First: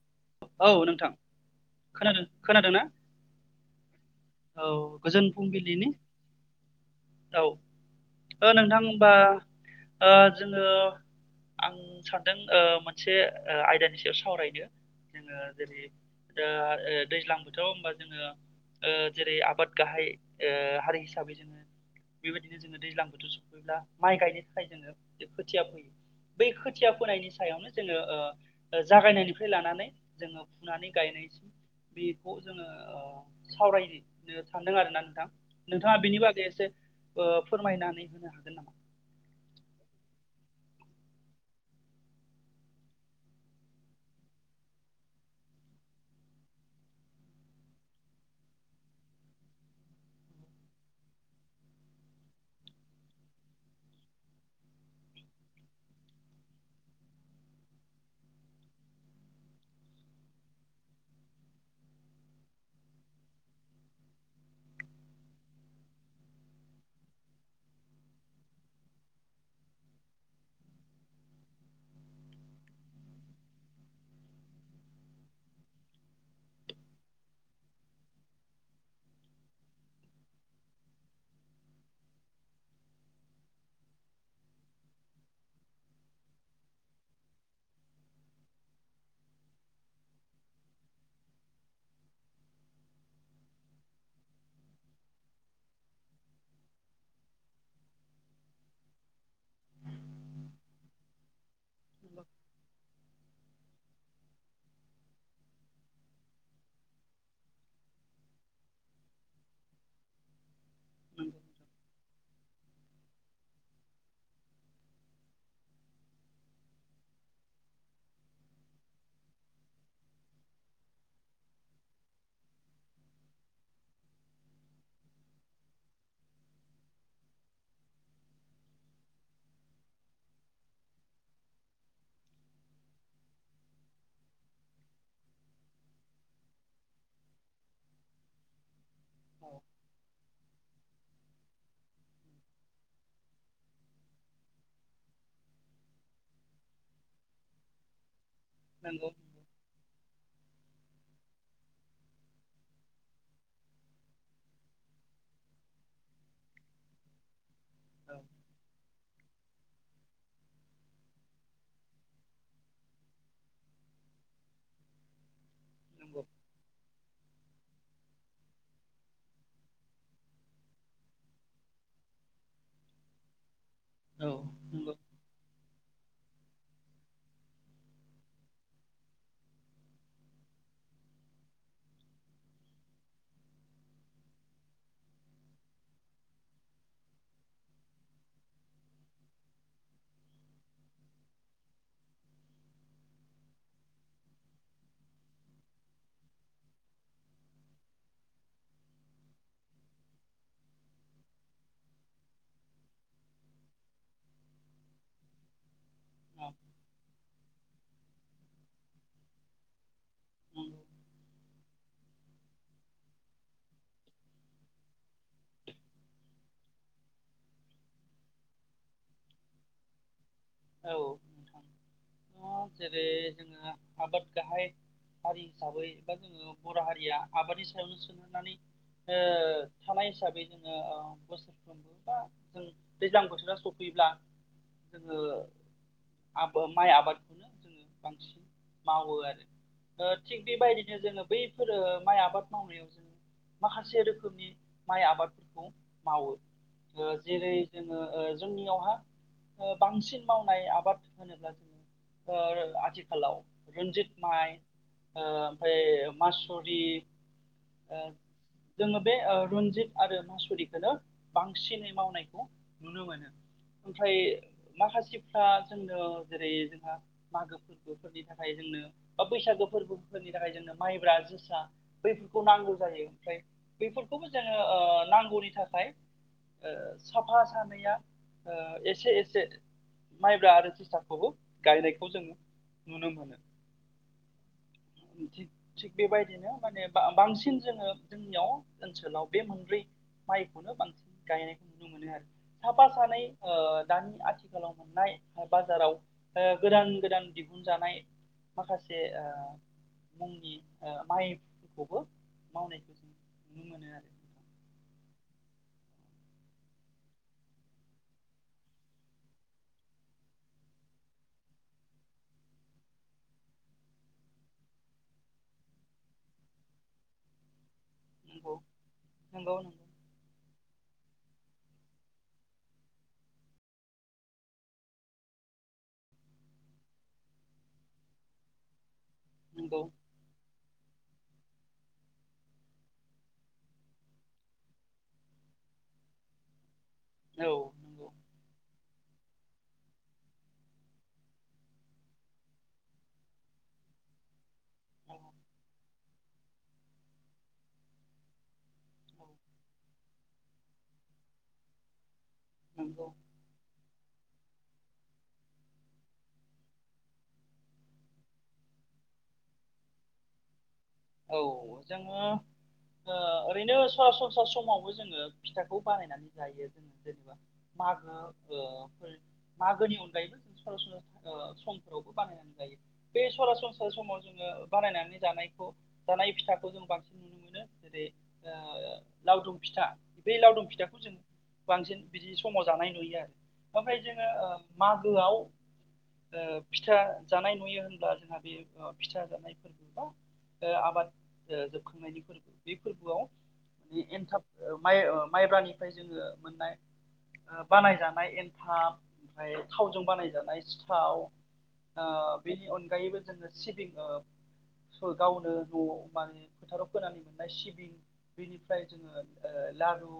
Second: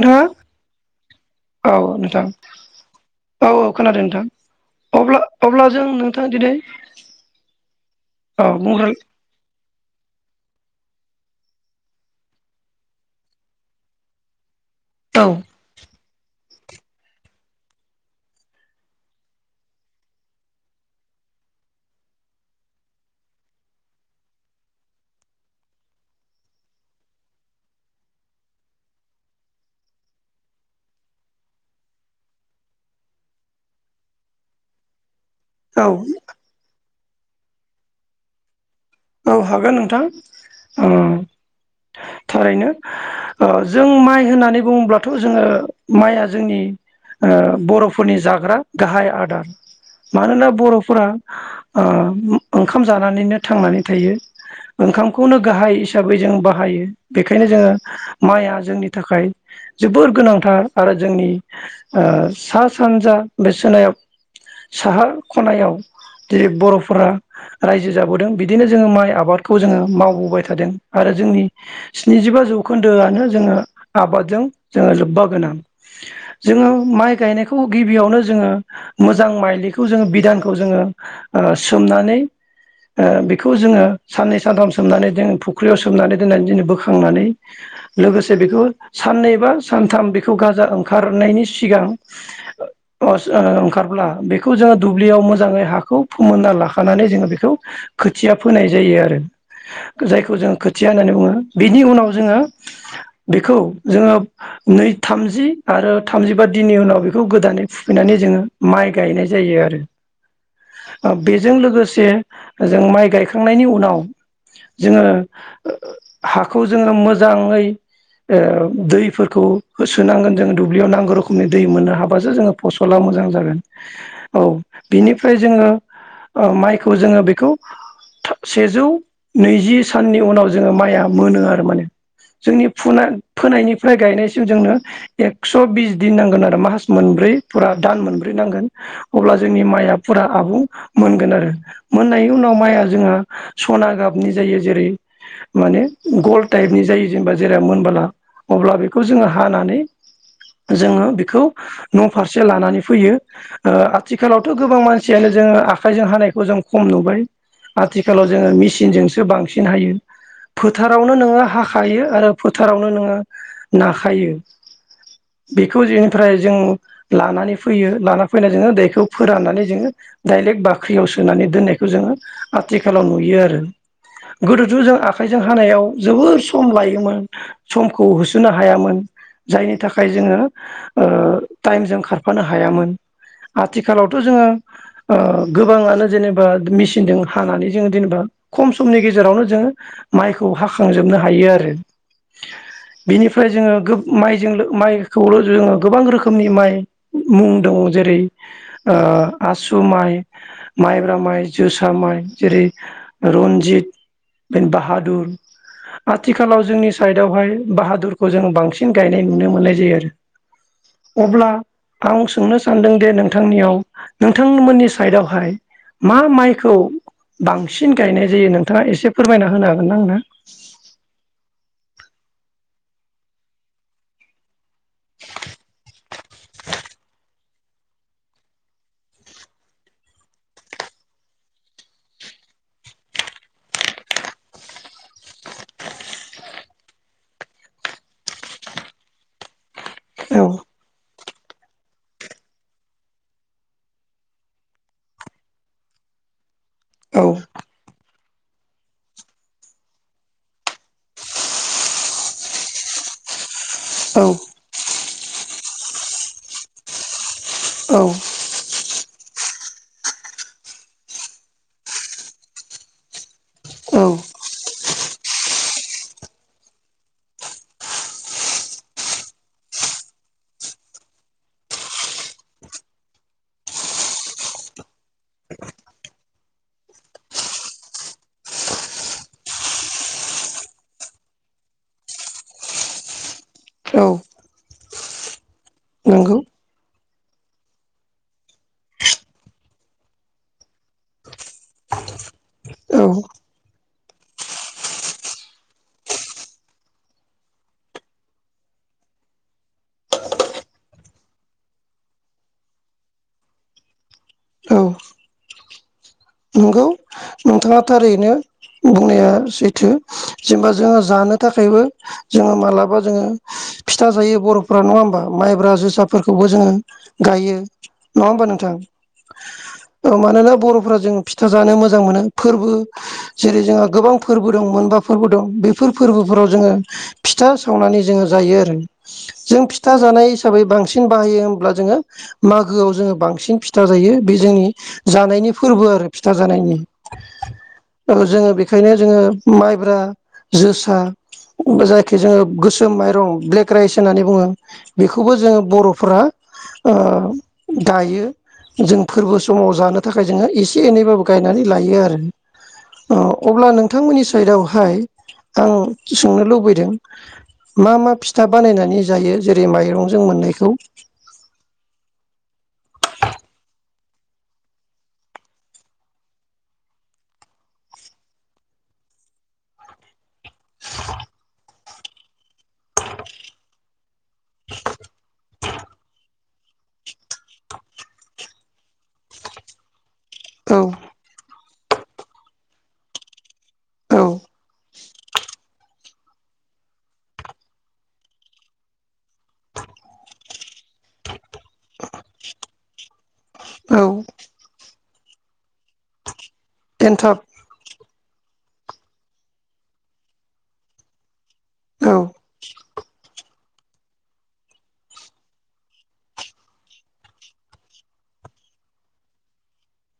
नोंथाङा औ नोंथां औ खोनादों नोंथां खोनादों ना औ औ खोनादों नोंथां औ अब्ला गोजोन अब्ला जों फुंबिलिनि नोंथां दिनै औ औ ओ नोंथां बुंग्रो होनबा ओ जोङो आं सानदों ओ मोनसे आयदानि सायाव सावरायनो औ जोङो जेरै ओ दैज्लां बोथोराव होनबा जोङो ओ जेरै आबाद गाहाय ओ हारि हिसाबै जोङो बेबायदिनो जोङो दैज्लां बोथोर सफैब्ला माइ गायनो थाखाय जोङो खोथिया फोयो बै खोथिया फोनायनि सायावनो जोङो ओ जागायनायनिफ्राय लानानै जोङो फुनानै गायनायसिम बेखौ जोङो ओ सावरायनो सांदों आरोना नोंथां औ नोंथाङा बिनिबागै एसे ओ फोरमायनानै होनो हागोन नामा? औ हागोन नोंथां ओ थारैनो ओ जों माइ होननानै बुङोब्लाथ' जोङो माइआ जोंनि ओ बर'फोरनि जाग्रा गाहाय आदार मानोना बर'फोरा ओ ओंखाम जानानैनो थांनानै थायो ओंखामखौनो गाहाय हिसाबै जों बाहायो बेखायनो जोङो माइआ जोंनि थाखाय जोबोर गोनांथार आरो जोंनि ओ सा सानजा बे सोनायाव साहा खनायाव जै बर'फोरा रायजो जाबोदों। बिदिनो जोङो माइ आबादखौ जोङो मावबोबाय थादों आरो जोंनि स्निजिबा जौखोन्दोआनो जोङो आबादजों जोङो लोब्बा गोनां जोङो माइ गायनायखौ गिबियावनो जोङो मोजां माइलिखौ जोङो बिधानखौ जोङो ओ सोमनानैओ बेखौ जोङो साननै सानथाम सोमनानै जों फुख्रियाव सोमनानै दोननानै जोङो बोखांनानै लोगोसे बेखौ साननै बा सानथाम बेखौ गाजा ओंखारनायनि सिगां ओ ओंखारब्ला बेखौ जोङो दुब्लियाव मोजाङै हाखौ फोमोनना लाखानानै जोङो बेखौ खोथिया फोनाय जायो आरो जायखौ जोङो खोथिया होननानै बुङो। बिनि उनाव नंगौ जोङो बेखौ जोङो नै थामजि आरो थामजिबा दिननि उनाव बेखौ गोदानै फुफैनानै जोङो माइ गायनाय जायो आरो ओ बेजों नंगौ लोगोसे जों माइ गायखांनायनि उनाव जोङो हाखौ जोङो मोजाङै ओ दैफोरखौ होसोनांगोन जोङो दुब्लियाव नांगौ रोखोमनि दै मोननो हाबासो जोङो फसला मोजां जागोन औ बिनिफ्राय जोङो माइखौ जोङो बखौ सेजौ नैजि साननि उनाव जोङो माइया मोनो आरो माने जोंनि फुना फोनायनिफ्राय गायनायसिम जोंनो एकस' बिस दिन नांगोन आरो मास मोनब्रै फुरा दान मोनब्रै नांगोन अब्ला औ जोंनि माइआ फुरा आबुं मोनगोन आरो मोननायनि उनाव माइआ जोंहा सना गाबनि जायो जेरै माने गल टाइपनि जायो जेनेबा जेराव मोनबोला अब्ला बेखौ जोङो नंगौ हानानै जोङो बेखौ न' फारसे लानानै फैयो आथिखालावथ' गोबां मानसियानो जोङो आखाइजों हानायखौ जों खम नुबाय औ आथिखालाव जोङो मेसिनजों सो बांसिन हायो फोथारावनो नोङो हाखायो आरो फोथारावनो नोङो नाखायो बेखौ नंगौ बेनिफ्राय जों लानानै फैयो लाना फैना जोङो दैखौ फोराननानै जोङो डाइरेक्ट बाख्रियाव सोनानै दोननायखौ जोङो आथिखालाव नुयो आरो। औ गोदोथ' नंगौ औ जों आखाइजों हानायाव जोबोर सम लायोमोन समखौ होसोनो हायामोन जायनि थाखाय जोङो ओ टाइमजों खारफानो हायामोन आथिखालावथ' जोङो ओ गोबाङानो जेने ओ मिसिनदों हानानै जों जेनबा खम समनि गेजेरावनो जों मायखौ हाखांजोबनो हायो आरो बिनिफ्राय जोंङो गोब मायजोंलो मायखौल' जोंङो गोबां रोखोमनि माय मुं दङ जेरै ओ आसु मायब्रा माइ जोसा माइ जेरै रनजित बे बाहादुर आथिखालाव जोंनि साइडआवहाय बाहादुरखौ जों बांसिन गायनाय नुनो मोननाय जायो नंगौ आरो अब्ला आं सोंनो सानदोंदिे नोंथांनियाव नोंथांमोननि साइडआवहाय मा माइखौ बांसिन गायनाय जायो नोंथाङा एसे फोरमायना होनो हागोन ना नोंथां? औ [unintelligible] थाङा जेरै जोङो आबाद गाहाय हारि हिसाबै बा जोङो बर' हारिया आबादनि सायावनो सोनारनानै ओ थानाय हिसाबै जोङो अ बोसोरफ्रोमबो बा जों दैज्लां बोथोरा सफैब्ला जोङो आबो माइ आबादखौनो जोङो बांसिन मावो आरो ओ थिग औ बेबायदिनो जोङो बैफोरो माइ आबाद मावनायाव जोङो माखासे रोखोमनि माइ आबादफोरखौ मावो ओ औ जेरै जोङो ओ जोंनियावहा ओ बांसिन मावनाय आबाद होनोब्ला ओ रो आथिखालाव रन्जित माइ औ ओ ओमफाय मासुरि ओ औ जोङो बे ओ रनजित आरो मासुरिखौनो बांसिनै मावनायखौ नुनो मोनो औ ओमफ्राय माखासे फ्रा जोंनो जेरै जोंहा मागो फोरबोफोरनि थाखाय जोंनो बा बैसागो फोरबोफोरनि थाखाय जोंनो माइब्रा जोसा बैफोरखौ नांगौ जायो ओमफ्राय बैफोरखौबो जोंङो ओ नांगौनि थाखाय ओ साफा सानैया ओ एसे एसे माइब्रा आरो जोसाखौबो गायनायखौ जोङो नुनो मोनो औ थि थिग नंगौ बेबायदिनो माने बांसिन जोङो जोंनियाव ओनसोलाव बे मोनब्रै माइखौनो बांसिन गायनायखौ नुनो मोनो आरो साफा सानै औ ओ दानि आथिखालाव मोननाय बाजाराव ओ गोदानगोदान दिहुनजानाय माखासे ओ मुंनि ओ माइखौबो मावनायखौ जों नुनो मोनो आरो। औ नंगौ नोंथाङा थारैनो बुंनाया सैथो जेनेबा जोङो जानो थाखायबो जोङो मालाबा जोङो फिथा जायो बर'फोरा नङा होमबा माइब्रा जोसाफोरखौबो जोङो गायो। नङा होमबा नोंथां? नंगौ औ मानोना बर'फ्रा जों फिथा जानो मोजां मोनो। फोरबो जेरै जोंहा गोबां फोरबो दं मोनबा फोरबो दं बेफोर फोरबोफोराव जोङो फिथा सावनानै जोङो जायो आरो। जों नंगौ नंगौ फिथा जानाय हिसाबै बांसिन बाहायो होमब्ला जोङो मागोआव जोङो बांसिन फिथा जायो बे जोंनि जानायनि फोरबो आरो फिथा जानायनि। औ नंगौ ओ जोङो बे खायनो जोङो माइब्रा जोसा जायखि जोङो गोसोम माइरं ब्लेक राइस होननानै बुङो। बेखौबो जोङो बर'फ्रा ओ गायो। जों फोरबो समाव जानो। थाखाय जोङो एसे एनैबाबो गायनानै लायो आरो। अ अब्ला नों नोंथांमोननि साइडआवहाय आं सोंनो लुबैदों मा मा फिथा बानायनानै जायो जेरै माइरंजों मोननायखौ? औ जोङो ओरैनोओ सरासनस्रा समावबो जोङो फिथाखौ बानायनानै जायो जोङो जेनेबा मागोफोर मागोनि अनगायैबो [unintelligible] सम नआवबो बानायनानै जायो बे सरासनस्रा समाव जोङो बानायनानै जानायखौ जानाय फिथाखौ जों बांसिन नुनो मोनो जेरै ओ लावदुम फिथा दै लावदुम औ फिथाखौ जों बांसिन बिदि समाव जानाय नुयो आरो ओमफ्राय औ जोङो ओ माग मागोआव ओ फिथा जानाय नुयो होनब्ला जोंहा बे फिथा जानाय फोरबो बा ओ आबाद जोबखांनायनि फोरबो बे फोरबोआव औ एनथाब माइ माइब्रानिफ्राय जोङो मोन्नाय एन्थाब ओ बानाय जानाय एन थाब ओमफ्राय थावजों बानायजानाय सिथाव ओ औ बेनि अनगायैबो जोङो सिबिं गावनो न'आव माने फोथाराव फोनानै मोननाय सिबिं बेनिफ्राय जोङो ओ लारु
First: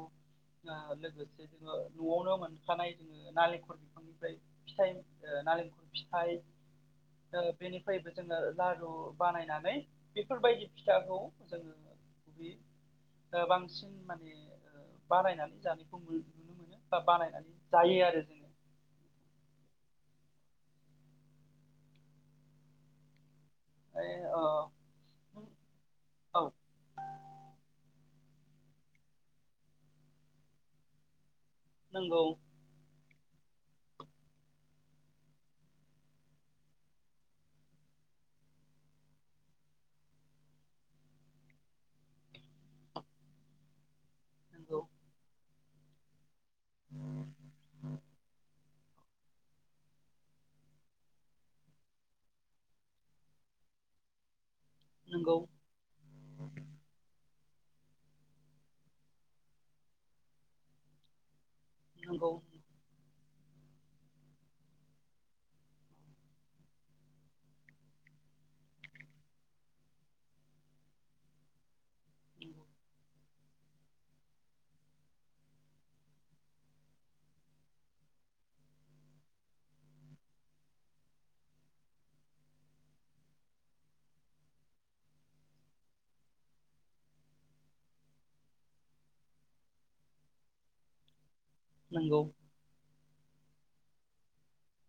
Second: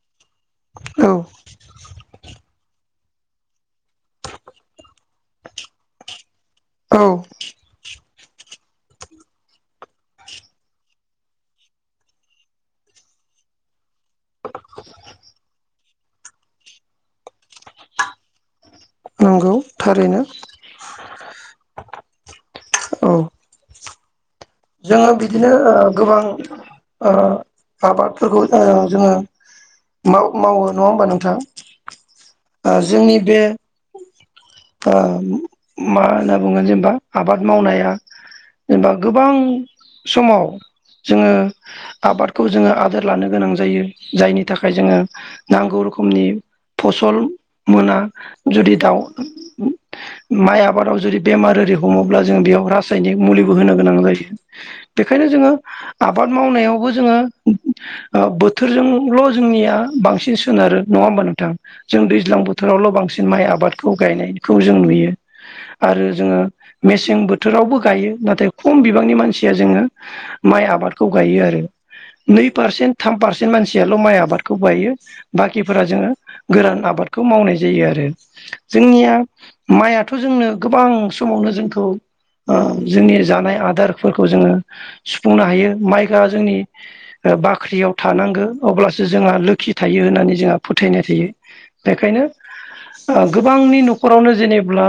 औ लोगोसे जोङो न'आवनो मोनखानाय जोङो नालेंखर बिफांनिफ्राय फिथाइ नालेंखर फिथाइ औ बेनिफ्रायबो जोङो लारु बानायनानै बेफोरबायदि फिथाखौ जोङो बे बांसिन माने बानायनानै जानायखौ नुनो मोनो बा बानायनानै जायो आरो जोङो नंगौ थारैनो औ [unintelligible] जोङो बिदिनो ओ गोबां औ ओ आबाद फोरखौ जोङो ओं जोङो मावो नङा होमबा नोंथां नंगौ ओ जोंनि बे ओ मा होनना बुंगोन जेनेबा आबाद मावनाया जेनेबा गोबां समाव जोङो आबादखौ जोङो आदोर लानो गोनां जायो जायनि थाखाय नंगौ जोङो नांगौ रोखोमनि फसल मोना जुदि दाउ माइ आबादाव जुदि बेमार ओरि हमोब्ला जों बेयाव रासायनिक मुलिबो होनो गोनां जायो बेखायनो नंगौ जोङो आबाद मावनायावबो जोङो ओ बोथोरजोंल' जोंनिया बांसिन सोनारो नङा होमबा नोंथां जों नंगौ दैज्लां बोथोरावल' बांसि माइ आबादखौ गायनायखौ जों नुयो आरो जोङो मेसें बोथोरावबो गायो नाथाय खम बिबांनि मानसि जोङो माइ आबादखौ गायो आरो नै नंगौ पारसेन्ट थाम पारस सिन मानसियाल' माइ आबादखौ बायो बाखिफोरा जोङो गोरान आबादखौ मावनाय जायो आरो जोंनिया माइयाथ' जोंनो गोबां समावनो जोंखौ ओ जोंनि जानाय आदार फोरखौ जोङो सुफुंनो हायो माइ गआ जोंनि बाख्रियाव थानांगौ अब्लासो जोंहा लोखि थायो होननानै जोंहा फोथायनाय थायो नंगौ बेखायनो ओ गोबांनि न'खरावनो जेनेब्ला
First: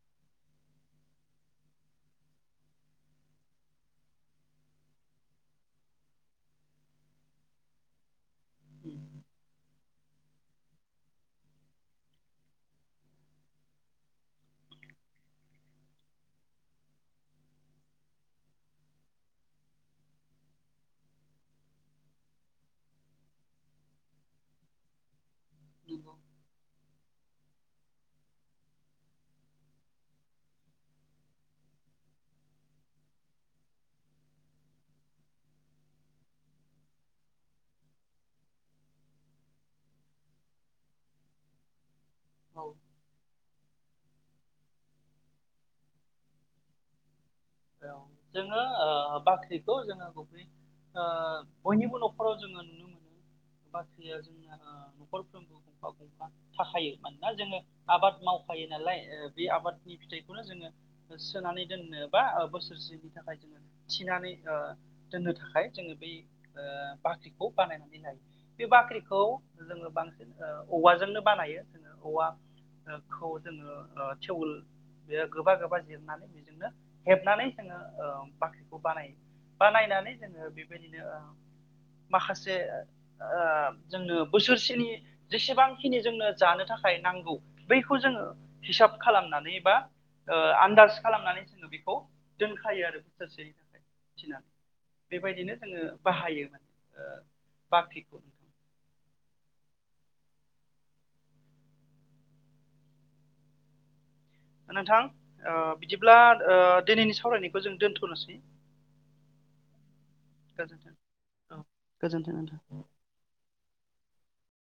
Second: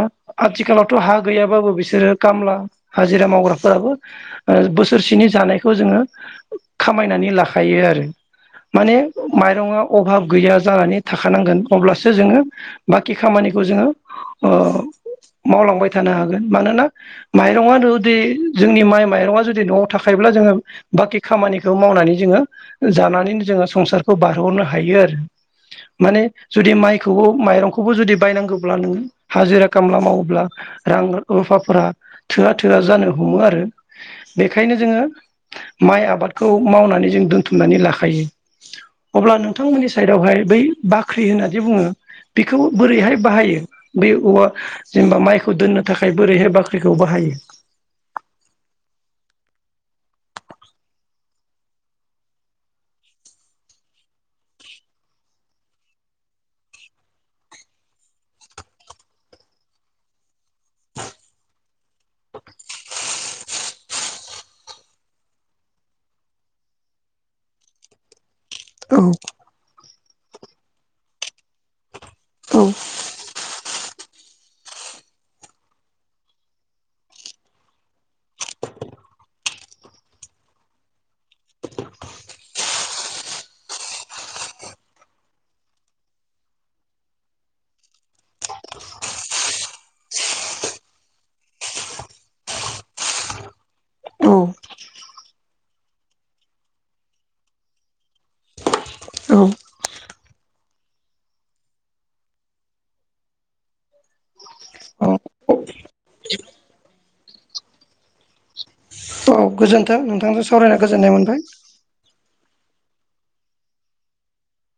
आथिखालावथ' हा गैयाबाबो बिसोरो खामला हाजिरा मावग्राफोराबो ओ बोसोरसेनि जानायखौ जोङो खामायनानै लाखायो आरो माने माइरङा अभाब गैया जानानै थाखानांगोन अब्लासो जोङो बाखि खामानिखौ जोङो ओ मावलांबाय थानो हागोन मानोना माइरङानोद जोंनि माइ माइ मारङा जुदि न'आव थाखायोब्ला जोङो बाखि खामानिखौ मावनानै जोङो जानानैनो जोङो संसारखौ बारहरनो हायो आरो नंगौ माने जुदि माइखौबो माइरंखौबो जुदि बायनांगौब्ला नोङो हाजिरा खामला मावोब्ला रां रुफाफोरा थोआ थोआ जानो हमो आरो बेखायनो जोङो माइ आबादखौ मावनानै जों दोनथुमनानै लाखायो अब्ला नोंथांमोननि साइडआवहाय बै बाख्रि होननानै बुङो बेखौ औ बोरैहाय बाहायो? बे औवा जेनेबा माइखौ दोननो थाखाय बोरैहाय बाख्रिखौ बाहायो? औ जोङो ओ बाख्रिखौ जोङो गुबै बयनिबो न'खराव जोङो नुनो मोनो बाख्रिया जोंना न'खरफ्रोमबो गंफा गंफा थाखायो मानोना जोङो आबाद मावखायो नालाय बे आबादनि फिथाइखौनो जोङो सोनानै दोननो। बा बोसोरसेनि थाखाय जोङो थिनानै ओ दोननो थाखाय ओ जोङो बै बाख्रिखौ बानायनानै लायो। बे औ बाख्रिखौ जोङो बांसिन। ओ औवाजोंनो बानायो। औ औवाखौ जोङो। थेउल बेयो गोबा गोबा जिरनानै बेजोंनो। हेबनानै ओ जोङो बाख्रिखौ बानायो बानायनानै जोङो बेबायदिनो ओ माखासे ओ जोंनो बोसोरसेनि जेसेबांखिनि जोंनो जानो थाखाय नांगौ बैखौ जोङो हिसाब खालामनानै बा ओ आन्दाज खालामनानै जोङो बे खौ दोनखायो आरो बोसोरसेनि थाखाय औ थिनानै बेबायदिनो जोङो बाहायो माने ओ बाख्रिखौ नोंथां। नोंथां औ ओ बिदिब्ला दिनैनि सावरायनायखौ जों दोनथ'नोसै। औ गोजोन्थों नोंथांजों सावरायनो गोजोन्थों गोजोननाय मोनबाय। औ गोजोन्थों नोंथां